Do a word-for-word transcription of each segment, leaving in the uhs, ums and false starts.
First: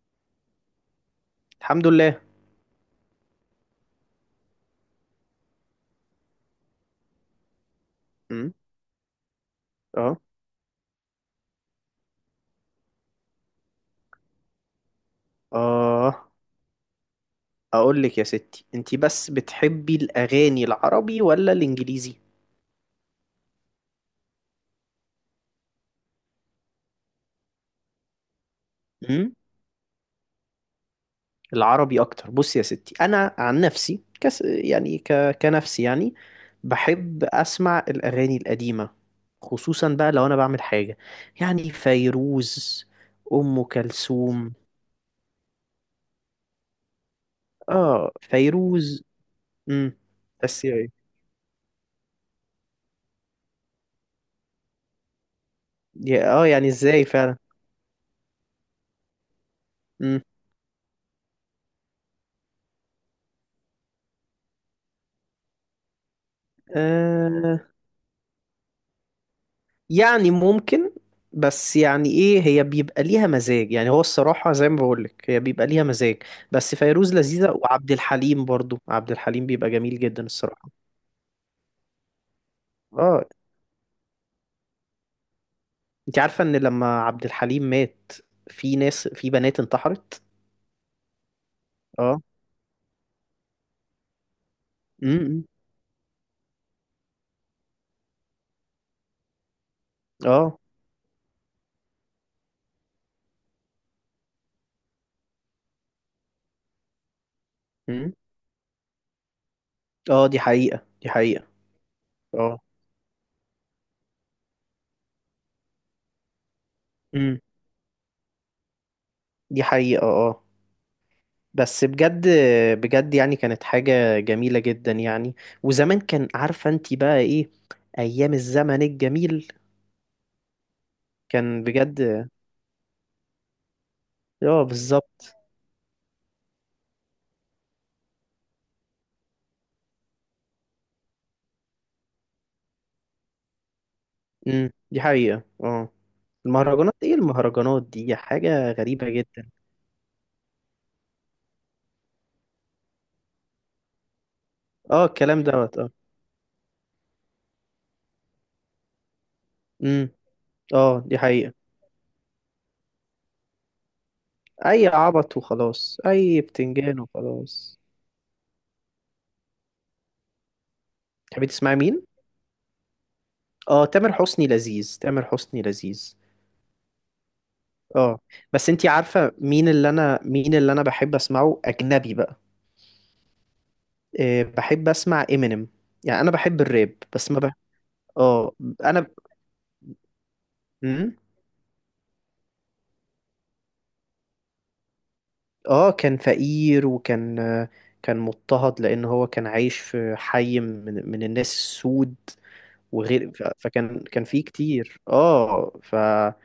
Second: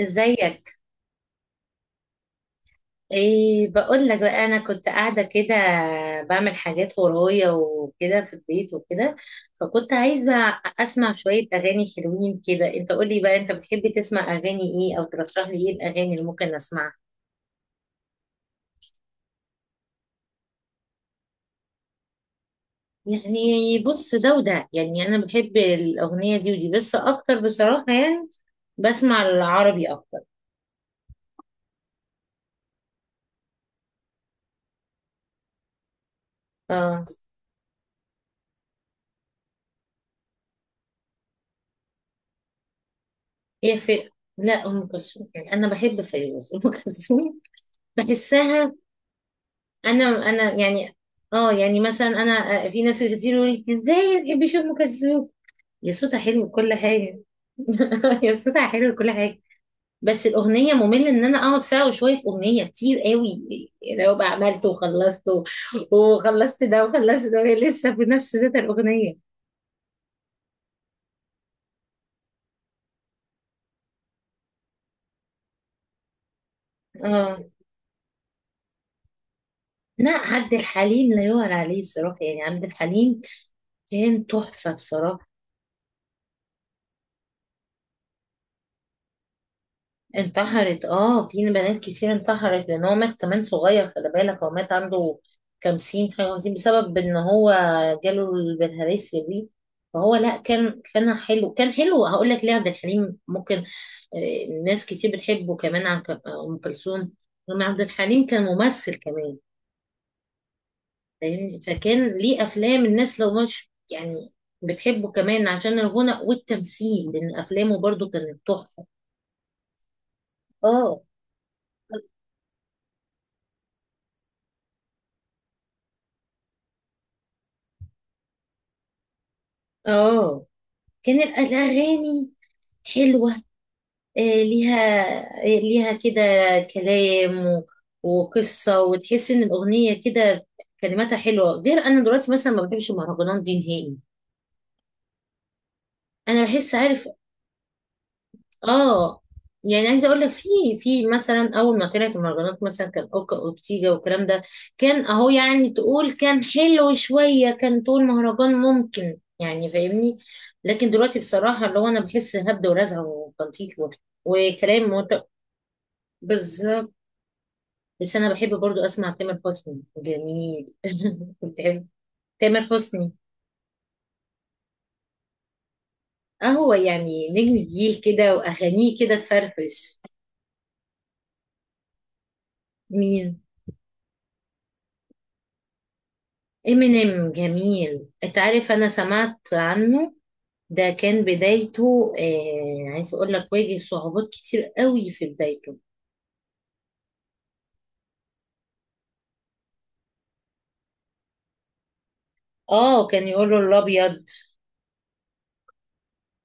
ازيك؟ الحمد لله. ايه، بقول لك بقى، انا كنت قاعده كده بعمل حاجات ورايا وكده في امم البيت وكده، فكنت اه. عايزه اسمع شويه اغاني حلوين كده. انت قول لي بقى، انت بتحب تسمع اغاني ايه او ترشح لي ايه الاغاني اللي اه، ممكن اسمعها؟ اقول لك يا ستي، انتي بس بتحبي الاغاني العربي ولا الانجليزي؟ يعني بص، ده وده، يعني انا بحب الاغنيه دي ودي، بس اكتر بصراحه، يعني بسمع امم العربي اكتر. العربي اكتر. بصي يا ستي، انا عن نفسي كس يعني ك... كنفسي يعني اه، بحب اسمع الاغاني القديمه، خصوصا بقى لو انا بعمل حاجه. يعني فيروز، ام هي في... كلثوم. لا، ام كلثوم، يعني انا بحب فيروز. ام كلثوم اه، بحسها، فيروز. امم انا انا بس يعني يعني... اه، يعني مثلا انا آه، في ناس كتير يقول لي ازاي ما بتحبيش ام كلثوم، يا صوتها يا- اه حلو يعني كل ازاي حاجه. فعلا. يا صوتها حلو كل حاجه، بس الاغنيه ممل ان انا اقعد ساعه وشويه في اغنيه كتير قوي. يعني لو بقى عملت وخلصت و- وخلصت ده وخلصت ده وهي امم لسه بنفس ذات الاغنيه. يعني ممكن، بس يعني ايه، هي بيبقى ليها مزاج، يعني هو الصراحة زي ما بقولك، هي بيبقى ليها مزاج. بس فيروز اه، لذيذة، وعبد الحليم برضو، عبد الحليم بيبقى جميل لا، جدا عبد الصراحة. الحليم لا يعلى عليه بصراحه، يعني عبد الحليم اه، كان تحفه بصراحه. انت عارفة ان لما عبد الحليم مات، في ناس في بنات انتحرت. انتحرت، اه، في بنات كتير اه. انتحرت لان هو مات كمان صغير. خلي بالك، هو مات عنده امم خمسين حاجة وخمسين بسبب ان هو جاله البلهارسيا دي. فهو لا، اه. كان كان حلو، كان حلو. هقول لك ليه عبد الحليم ممكن آه، ناس كتير بتحبه كمان عن ك- ام كلثوم، لان عبد امم الحليم كان ممثل كمان. اه، دي حقيقة دي حقيقة. فاهمني، فكان ليه اه. افلام. الناس لو مش يعني بتحبه كمان عشان الغنى والتمثيل، لان امم افلامه برضو كانت تحفة. دي حقيقة. اه، اه، بس بجد، بجد يعني كانت حاجة جميلة جدا يعني. وزمان، كان عارفة انت بقى ايه، ايام الزمن الجميل، اه، كان الأ- كان بجد. الأغاني حلوة، آه، اه، ليها، بالظبط. آه، ليها كده كلام و- وقصة، وتحس إن الأغنية كده كلماتها حلوة. غير أنا دلوقتي مثلا ما بحبش المهرجانات دي نهائي. امم دي حقيقة. اه، أنا بحس... المهرجانات، عارف؟ ايه المهرجانات دي، حاجة غريبة اه جدا. يعني، عايزه اقول لك في في مثلا اول ما طلعت المهرجانات، مثلا كان اوكا واورتيجا والكلام ده، اه، كان اهو، الكلام يعني دوت. اه. تقول كان حلو شويه، كان تقول مهرجان ممكن، يعني امم فاهمني. لكن اه، دلوقتي دي حقيقة. بصراحه اللي هو انا بحس هبد ورزع وتنطيط و- اي وكلام موت- عبط وخلاص، اي بالظبط. بتنجان وخلاص. بس انا بحب برضو اسمع تامر حسني، جميل. تحبي تسمعي بتحب مين؟ تامر حسني؟ اه، تامر حسني لذيذ، تامر حسني لذيذ. اهو يعني نجم الجيل اه، كده، بس انتي واغانيه كده عارفة مين اللي تفرفش. انا مين اللي انا بحب اسمعه اجنبي بقى؟ مين؟ إيه، بحب اسمع امينيم. يعني انا بحب الراب بس امينيم ما بح... جميل، انت اه. عارف، انا انا، سمعت عنه. ده امم كان بدايته، آه عايز اقول لك، واجه صعوبات كتير قوي في بدايته. اه، كان فقير، وكان آه، كان مضطهد، لان هو كان عايش في حي من, من الناس السود. اه كان وغير ف- يقول له فكان كان الابيض، فيه كتير. اه، فلا،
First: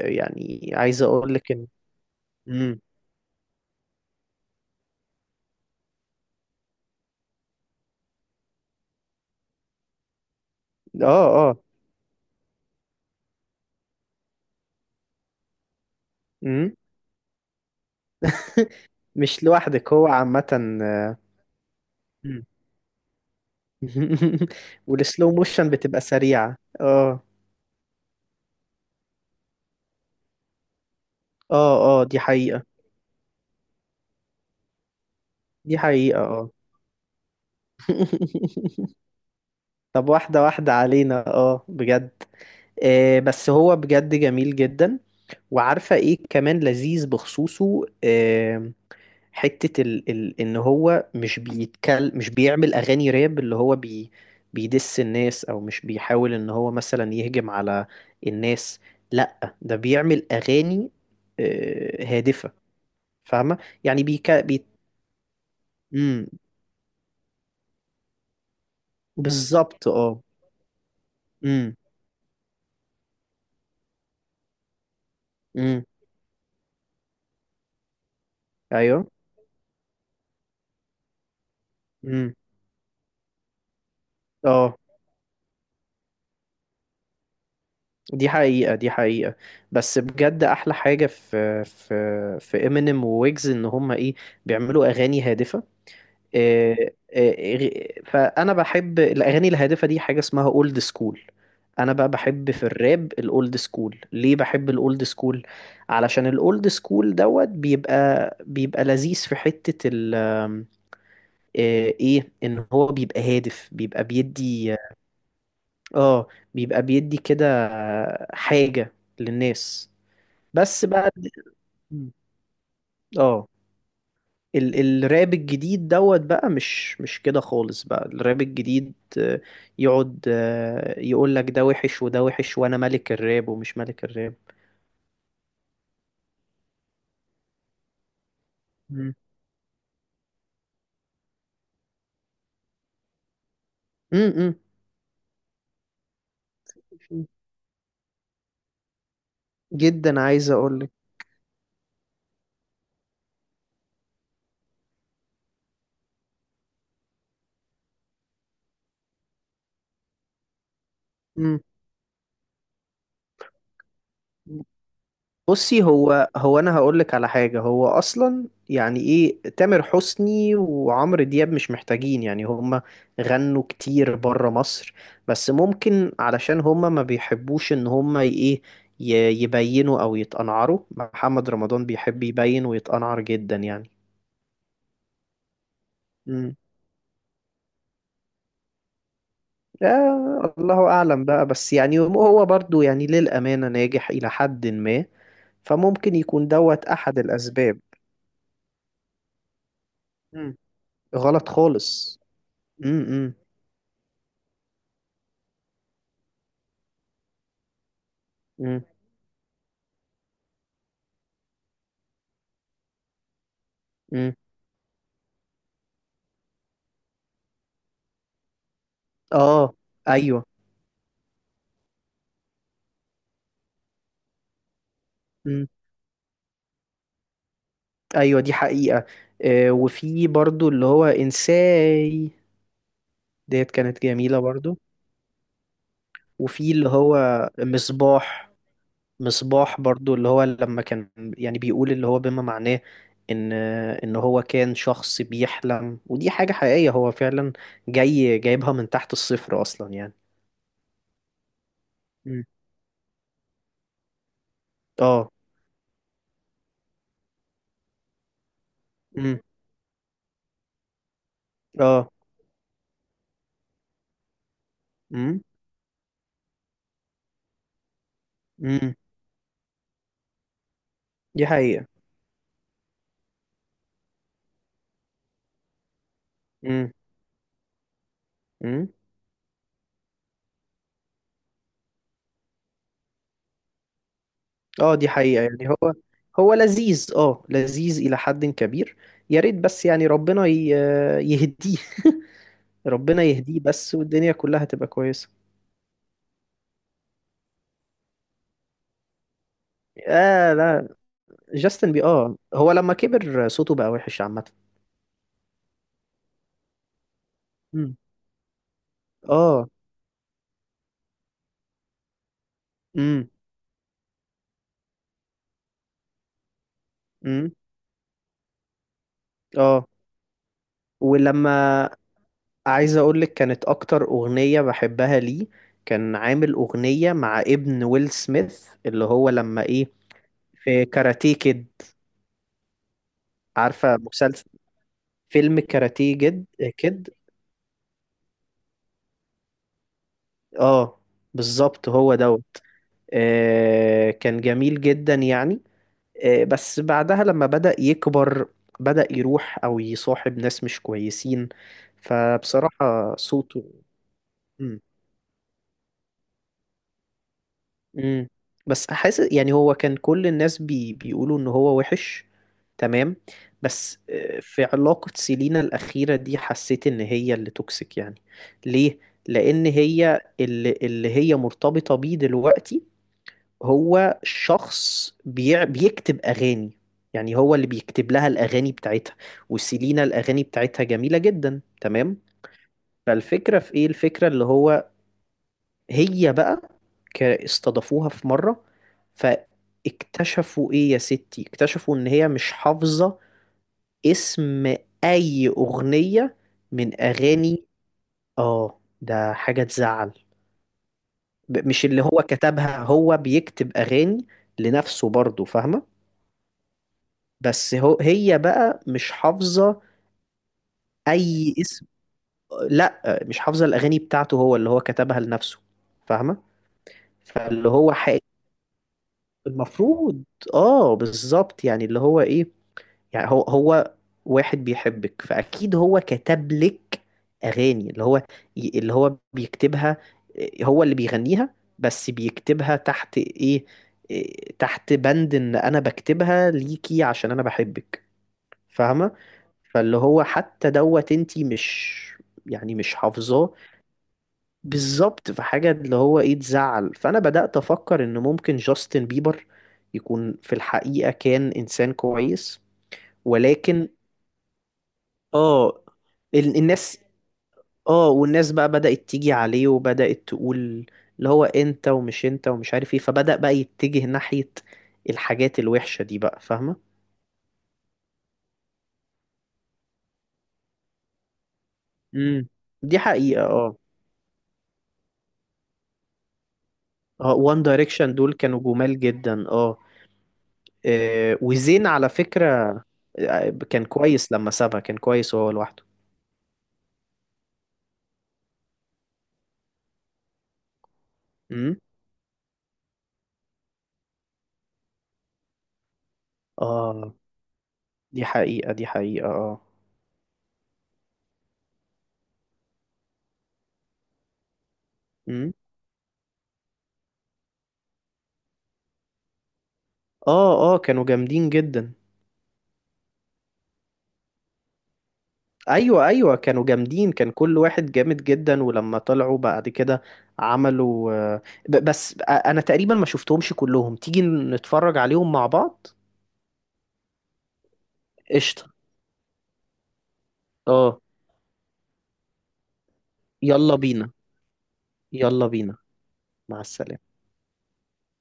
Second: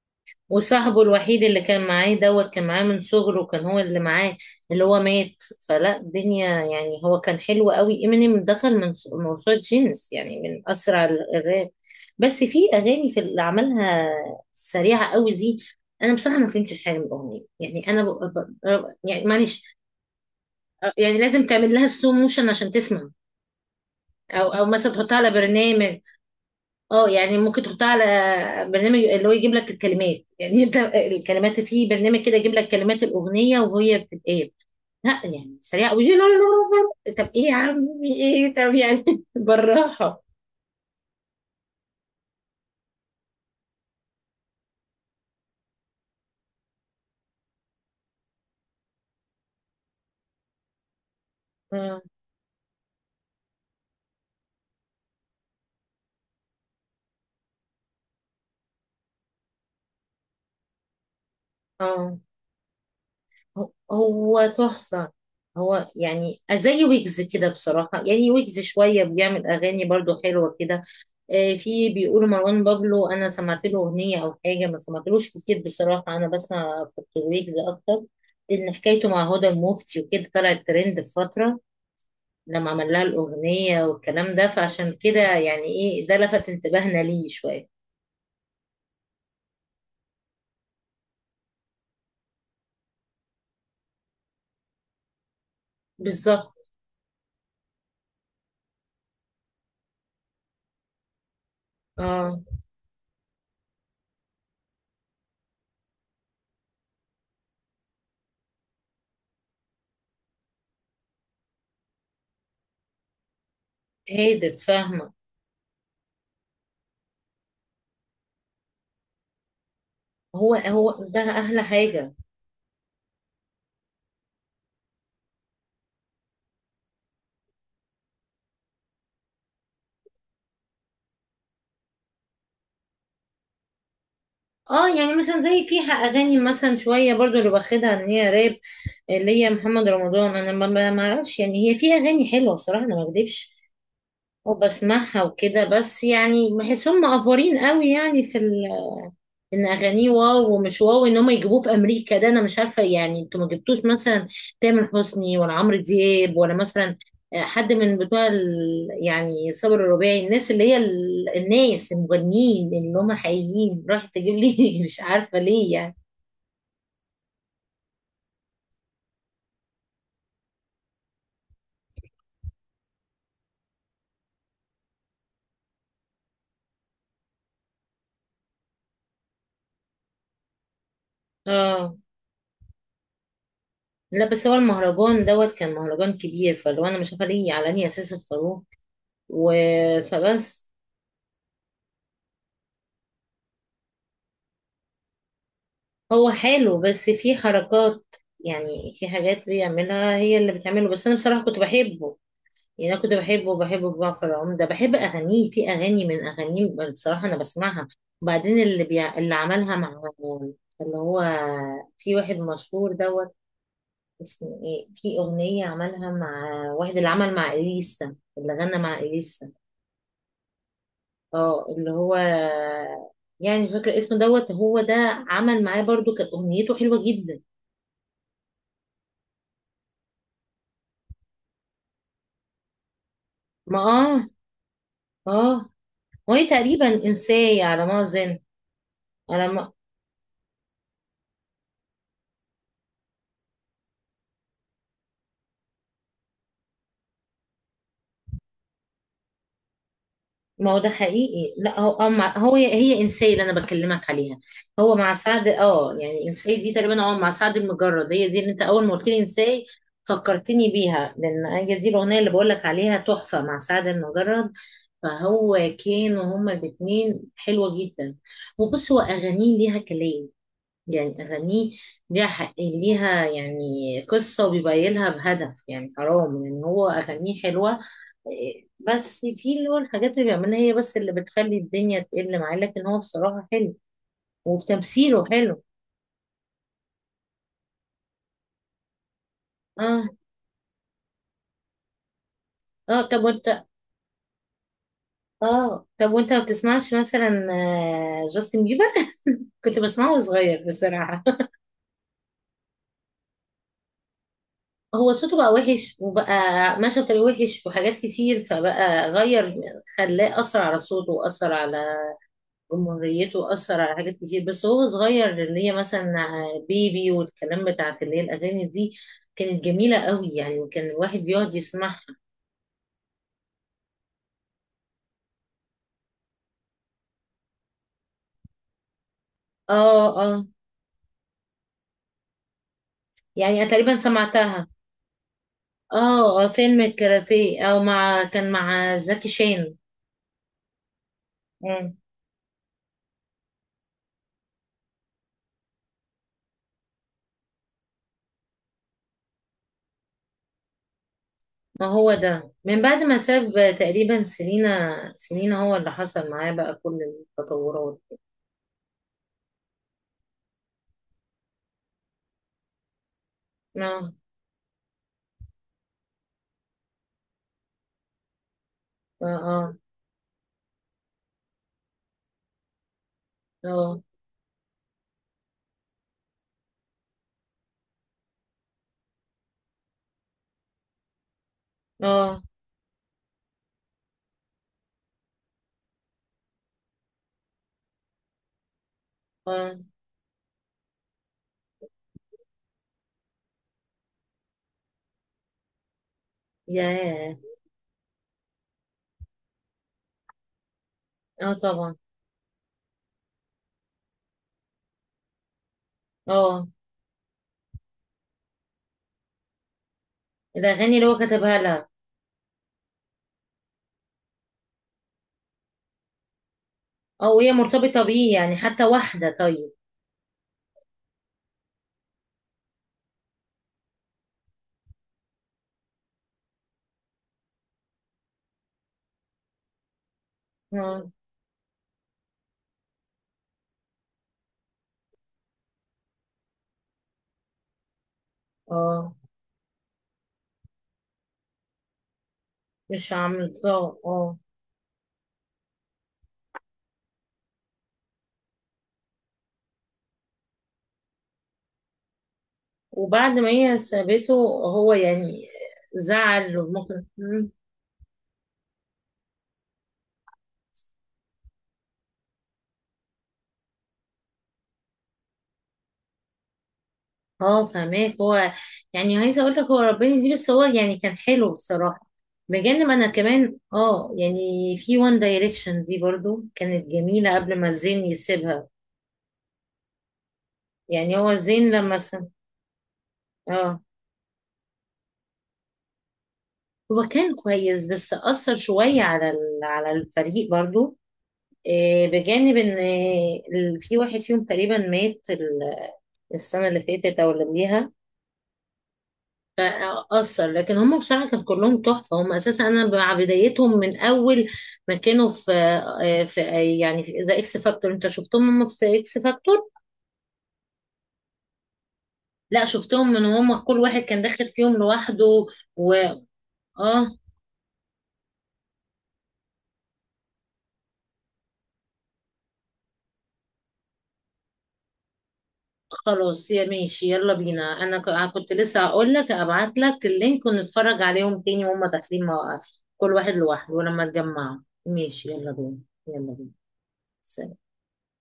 يعني وصاحبه عايز اقول الوحيد لك اللي ان، كان معاه دوت كان امم معاه من صغره، كان هو اللي معاه اللي هو مات. فلا الدنيا، يعني هو كان حلو قوي. امينيم دخل من موسوعة جينيس، يعني من اسرع اه. ال- اه. الراب. بس في اغاني، في اللي عملها سريعه قوي دي. انا بصراحه ما امم فهمتش حاجه من الاغنيه، يعني انا ب... ب... ب- يعني مش معلش. لوحدك، هو عامة. آه، يعني لازم تعمل لها سلو مم. موشن عشان تسمع، او او مثلا تحطها على والسلو موشن برنامج. بتبقى سريعة. اه اه. يعني ممكن تحطها على برنامج اللي هو يجيب لك الكلمات. يعني انت الكلمات في اه، اه، دي برنامج كده يجيب حقيقة لك كلمات الاغنيه وهي بتتقال. لا، يعني دي سريع قوي، لا حقيقة. لا لا اه. لا لا. طب ايه يا عمي، ايه طب، يعني طب بالراحه. واحدة واحدة علينا، اه بجد. آه بس هو بجد جميل جدا. وعارفة ايه كمان لذيذ بخصوصه؟ آه حتة ال ال ان هو مش بيتكل مش بيعمل اغاني راب اللي هو بي بيدس الناس، او مش بيحاول ان هو مثلا يهجم على الناس. لا، ده بيعمل اغاني آه اه، هادفة، فاهمة. هو يعني بيك هو بي... تحفة. هو مم، يعني زي ويجز كده بصراحة، يعني ويجز شوية بيعمل أغاني بالظبط. برضو اه. حلوة كده. آه، امم في بيقولوا مروان بابلو، أنا سمعت له أغنية أو حاجة، ما سمعتلوش كتير امم بصراحة. أنا بسمع كنت ويجز أكتر، لأن ايوه. حكايته مع هدى المفتي وكده طلعت ترند في فترة لما عمل لها الأغنية والكلام ده، اه، فعشان كده يعني إيه ده لفت انتباهنا ليه شوية. دي حقيقة دي حقيقة. بس بجد، أحلى حاجة في في في امينيم وويجز، إن هما إيه، بيعملوا أغاني هادفة. بالظبط. إيه، إيه، فأنا بحب الأغاني الهادفة دي، حاجة اسمها أولد سكول. أنا بقى اه بحب في الراب الأولد سكول. ليه بحب الأولد سكول؟ علشان الأولد سكول دوت بيبقى بيبقى لذيذ. في حتة ال آه، إيه، إن هو بيبقى هادف، بيبقى هادف، بيدي. فاهمة. اه، بيبقى بيدي كده حاجة للناس. هو بس هو بقى، ده أحلى مم. حاجة. اه، ال الراب الجديد دوت بقى، مش مش كده خالص بقى، الراب الجديد آه، يقعد يقول لك ده وحش وده وحش، وانا ملك الراب ومش ملك الراب. اه يعني مثلا زي فيها اغاني مثلا شويه برضو اللي واخدها ان هي راب، مم. اللي هي محمد رمضان، انا ما ما- ما اعرفش، يعني هي فيها اغاني حلوه بصراحه، انا ما اكدبش مم، وبسمعها وكده. بس يعني بحسهم مم. مقفورين قوي، يعني في ان اغانيه جدا، عايز واو اقول ومش لك، واو، ان هم يجيبوه في امريكا، ده انا مش عارفه. يعني انتوا ما جبتوش مثلا تامر حسني، ولا عمرو دياب، ولا مثلا آه، حد من بتوع ال... يعني صابر الرباعي، الناس اللي هي ال... امم. الناس المغنيين اللي هم حقيقيين، راح تجيب لي مش عارفه ليه بصي، يعني. هو هو انا هقول لك على حاجه، هو اصلا يعني ايه، تامر حسني وعمرو دياب مش محتاجين، يعني هما غنوا كتير بره مصر. بس ممكن علشان هما ما بيحبوش ان هما ي- ايه ي- يبينوا او يتقنعروا. محمد رمضان اه، بيحب يبين ويتقنعر جدا يعني. لا، بس هو المهرجان دوت كان مهرجان كبير، امم فلو انا مش عارفه ليه على انهي اساس اختاروه و... آه، فبس. الله اعلم بقى، بس يعني هو برضو يعني للامانه ناجح الى حد ما، فممكن هو يكون حلو، دوت بس احد في الاسباب. حركات، يعني في حاجات بيعملها هي اللي مم. بتعمله، بس انا بصراحه غلط كنت بحبه. خالص. يعني انا كنت امم بحبه بحبه. جعفر العمدة، بحب اغانيه، في اغاني من اغانيه بصراحة انا بسمعها. وبعدين مم. اللي بيع... اللي عملها مع اللي هو في واحد مشهور دوت مم. اسمه ايه، في اغنية عملها مع واحد اللي عمل مع اليسا، اللي غنى مع اليسا. اه. ايوه. اه، اللي هو يعني مش فاكرة اسمه دوت، هو ده عمل مم. معاه برضو كانت اغنيته حلوة جدا. ايوه، دي حقيقة. آه، وفي برضو اللي هو انساي، ديت ما كانت اه، جميلة برضو. اه، وهي وفي تقريبا اللي هو انساي على ما اظن. مصباح، على ما... مصباح برضو، اللي هو لما كان يعني بيقول اللي هو بما معناه ان ان هو كان شخص بيحلم. ودي حاجة حقيقية، هو فعلا جاي جايبها من تحت الصفر اصلا يعني. ما هو ده حقيقي. لا، هو هو مع- مم. هو هي انسيه اللي انا بكلمك عليها. هو مع اه. سعد، اه يعني انسيه دي تقريبا هو مع سعد المجرد، هي دي اللي انت اول ما قلت لي مم. انسيه فكرتني بيها، لان هي دي اه. الاغنيه اللي بقول لك عليها تحفه مع سعد المجرد. مم. فهو كانوا هما الاثنين حلوه جدا. وبص، مم. هو اغانيه ليها كلام، يعني دي أغانيه حقيقة. ليها حق، ليها يعني قصة، وبيبين لها بهدف. يعني حرام، يعني هو مم. أغانيه حلوة. إيه، مم. بس في اللي هو الحاجات اللي بيعملها هي بس اللي بتخلي الدنيا تقل معاه، لكن هو بصراحة حلو اه، دي وتمثيله حقيقة، حلو. يعني هو هو لذيذ اه لذيذ إلى حد كبير. يا ريت بس يعني اه، ربنا ي- يهديه. اه، ربنا طب يهديه وانت، بس، والدنيا كلها تبقى كويسة. اه طب وانت ما بتسمعش مثلا آه، جاستن بيبر؟ كنت بسمعه وأنا آه صغير لا، بصراحة. جاستن بي اه هو لما كبر صوته بقى وحش عامة. هو صوته بقى وحش، وبقى ماشي بطريقة وحش مم. وحاجات كتير، فبقى غير. اه. خلاه أثر على صوته، وأثر على امم جمهوريته، أثر على حاجات كتير. بس هو صغير اللي هي مثلا بيبي امم والكلام بتاعت اللي هي الأغاني دي، كانت اه، جميلة قوي يعني، كان الواحد بيقعد ولما، يسمعها. عايز اقول لك كانت اكتر اغنية بحبها ليه، كان عامل اغنية مع ابن ويل سميث، اللي هو لما اه، ايه، اه، في كاراتيه كيد. يعني أنا تقريبا عارفة مسلسل، سمعتها. فيلم كاراتيه اه، جد اه، فيلم كد. الكاراتيه، او مع، كان مع زكي شان. اه، بالظبط، مم. هو دوت. آه، كان جميل جدا يعني. آه، بس بعدها لما بدأ يكبر، بدأ يروح او يصاحب ناس مش كويسين، ما هو ده من بعد ما فبصراحة ساب، صوته، تقريبا سنينة. مم. سنينة هو اللي حصل معاه بقى كل التطورات. امم بس حاسس يعني هو، كان كل الناس بي بيقولوا ان هو وحش، تمام؟ بس اه، آه، في علاقة سيلينا الأخيرة دي، حسيت ان هي اللي توكسيك يعني. ليه؟ اه، لأن اه، هي اللي, اللي هي مرتبطة بيه دلوقتي، اه، هو شخص بيع بيكتب أغاني. يعني هو اللي بيكتب لها الأغاني بتاعتها، وسيلينا الأغاني بتاعتها جميلة جدا، تمام؟ اه، فالفكرة في ايه؟ الفكرة اللي هو، هي بقى ك- استضافوها في مرة، آه. فاكتشفوا ايه يا ستي، اكتشفوا ان هي مش حافظة اسم اي اغنية من ياه. اغاني. اه، ده حاجة تزعل. اه ب- مش طبعا. اللي هو كتبها، هو بيكتب اغاني لنفسه برضه، فاهمة؟ اه بس هو هي بقى مش حافظة الأغاني اللي هو اي كتبها اسم. لها، لا، مش حافظة الاغاني بتاعته، هو اللي هو كتبها لنفسه، فاهمة. أو هي فاللي هو مرتبطة ح- بيه، يعني حتى واحدة طيب. المفروض، اه بالظبط، يعني اللي هو ايه، يعني هو هو واحد بيحبك، فاكيد هو كتب لك اغاني اللي هو ي- اللي هو بيكتبها. إيه، هو اللي اه. بيغنيها بس بيكتبها تحت ايه، إيه، تحت بند ان انا بكتبها ليكي عشان انا بحبك، فاهمة؟ آه، فاللي هو حتى دوت انتي مش يعني مش مش حافظاه. عاملاه. اه، بالظبط، في حاجة اللي هو ايه تزعل. فأنا بدأت أفكر إن ممكن جاستن بيبر يكون في الحقيقة كان إنسان كويس، وبعد ما هي ولكن، سابته هو يعني اه، ال- زعل، الناس، وممكن مم. اه، والناس بقى بدأت تيجي عليه، وبدأت تقول اللي هو انت ومش انت ومش عارف ايه، فبدأ بقى يتجه ناحية الحاجات الوحشة دي بقى، فاهمة؟ اه، فهماك هو، يعني عايزة أقول لك هو ربنا دي، بس هو يعني كان حلو بصراحة، امم بجانب دي أنا حقيقة. كمان اه. اه يعني في وان دايركشن دي برضو كانت جميلة اه، قبل وان ما زين دايركشن دول كانوا يسيبها. جمال جدا. اه، يعني هو آه، زين وزين لما على س... فكرة، آه، اه، كان كويس لما سابها، كان كويس وهو لوحده. هو كان كويس، بس أثر شوية على ال- على الفريق برضو. امم إيه، بجانب ان إيه، ال- في واحد فيهم تقريبا مات ال- السنة اللي اه، فاتت او اللي قبليها. دي حقيقة دي حقيقة. اه. فأثر، لكن هم بصراحة كانوا كلهم تحفة. هم اساسا انا مع بدايتهم من اول ما كانوا في امم آه، في آه، يعني في ذا اكس فاكتور. انت شفتهم هم في ذا اكس فاكتور. اه. اه، كانوا جامدين جدا. لا، شفتهم من هم كل واحد كان داخل فيهم لوحده، و ايوه، ايوه، كانوا جامدين، اه كان كل واحد جامد جدا. ولما طلعوا بعد كده عملوا آه، ب- بس آه، انا تقريبا ما شفتهمش كلهم تيجي نتفرج عليهم مع بعض. خلاص. يا ماشي، يلا بينا، انا ك- كنت قشطة، لسه هقول لك ابعت لك اللينك اه، ونتفرج عليهم تاني وهم داخلين مواقف كل واحد لوحده يلا ولما بينا. اتجمعوا. ماشي، يلا يلا بينا. بينا، يلا بينا. مع السلامة. سلام.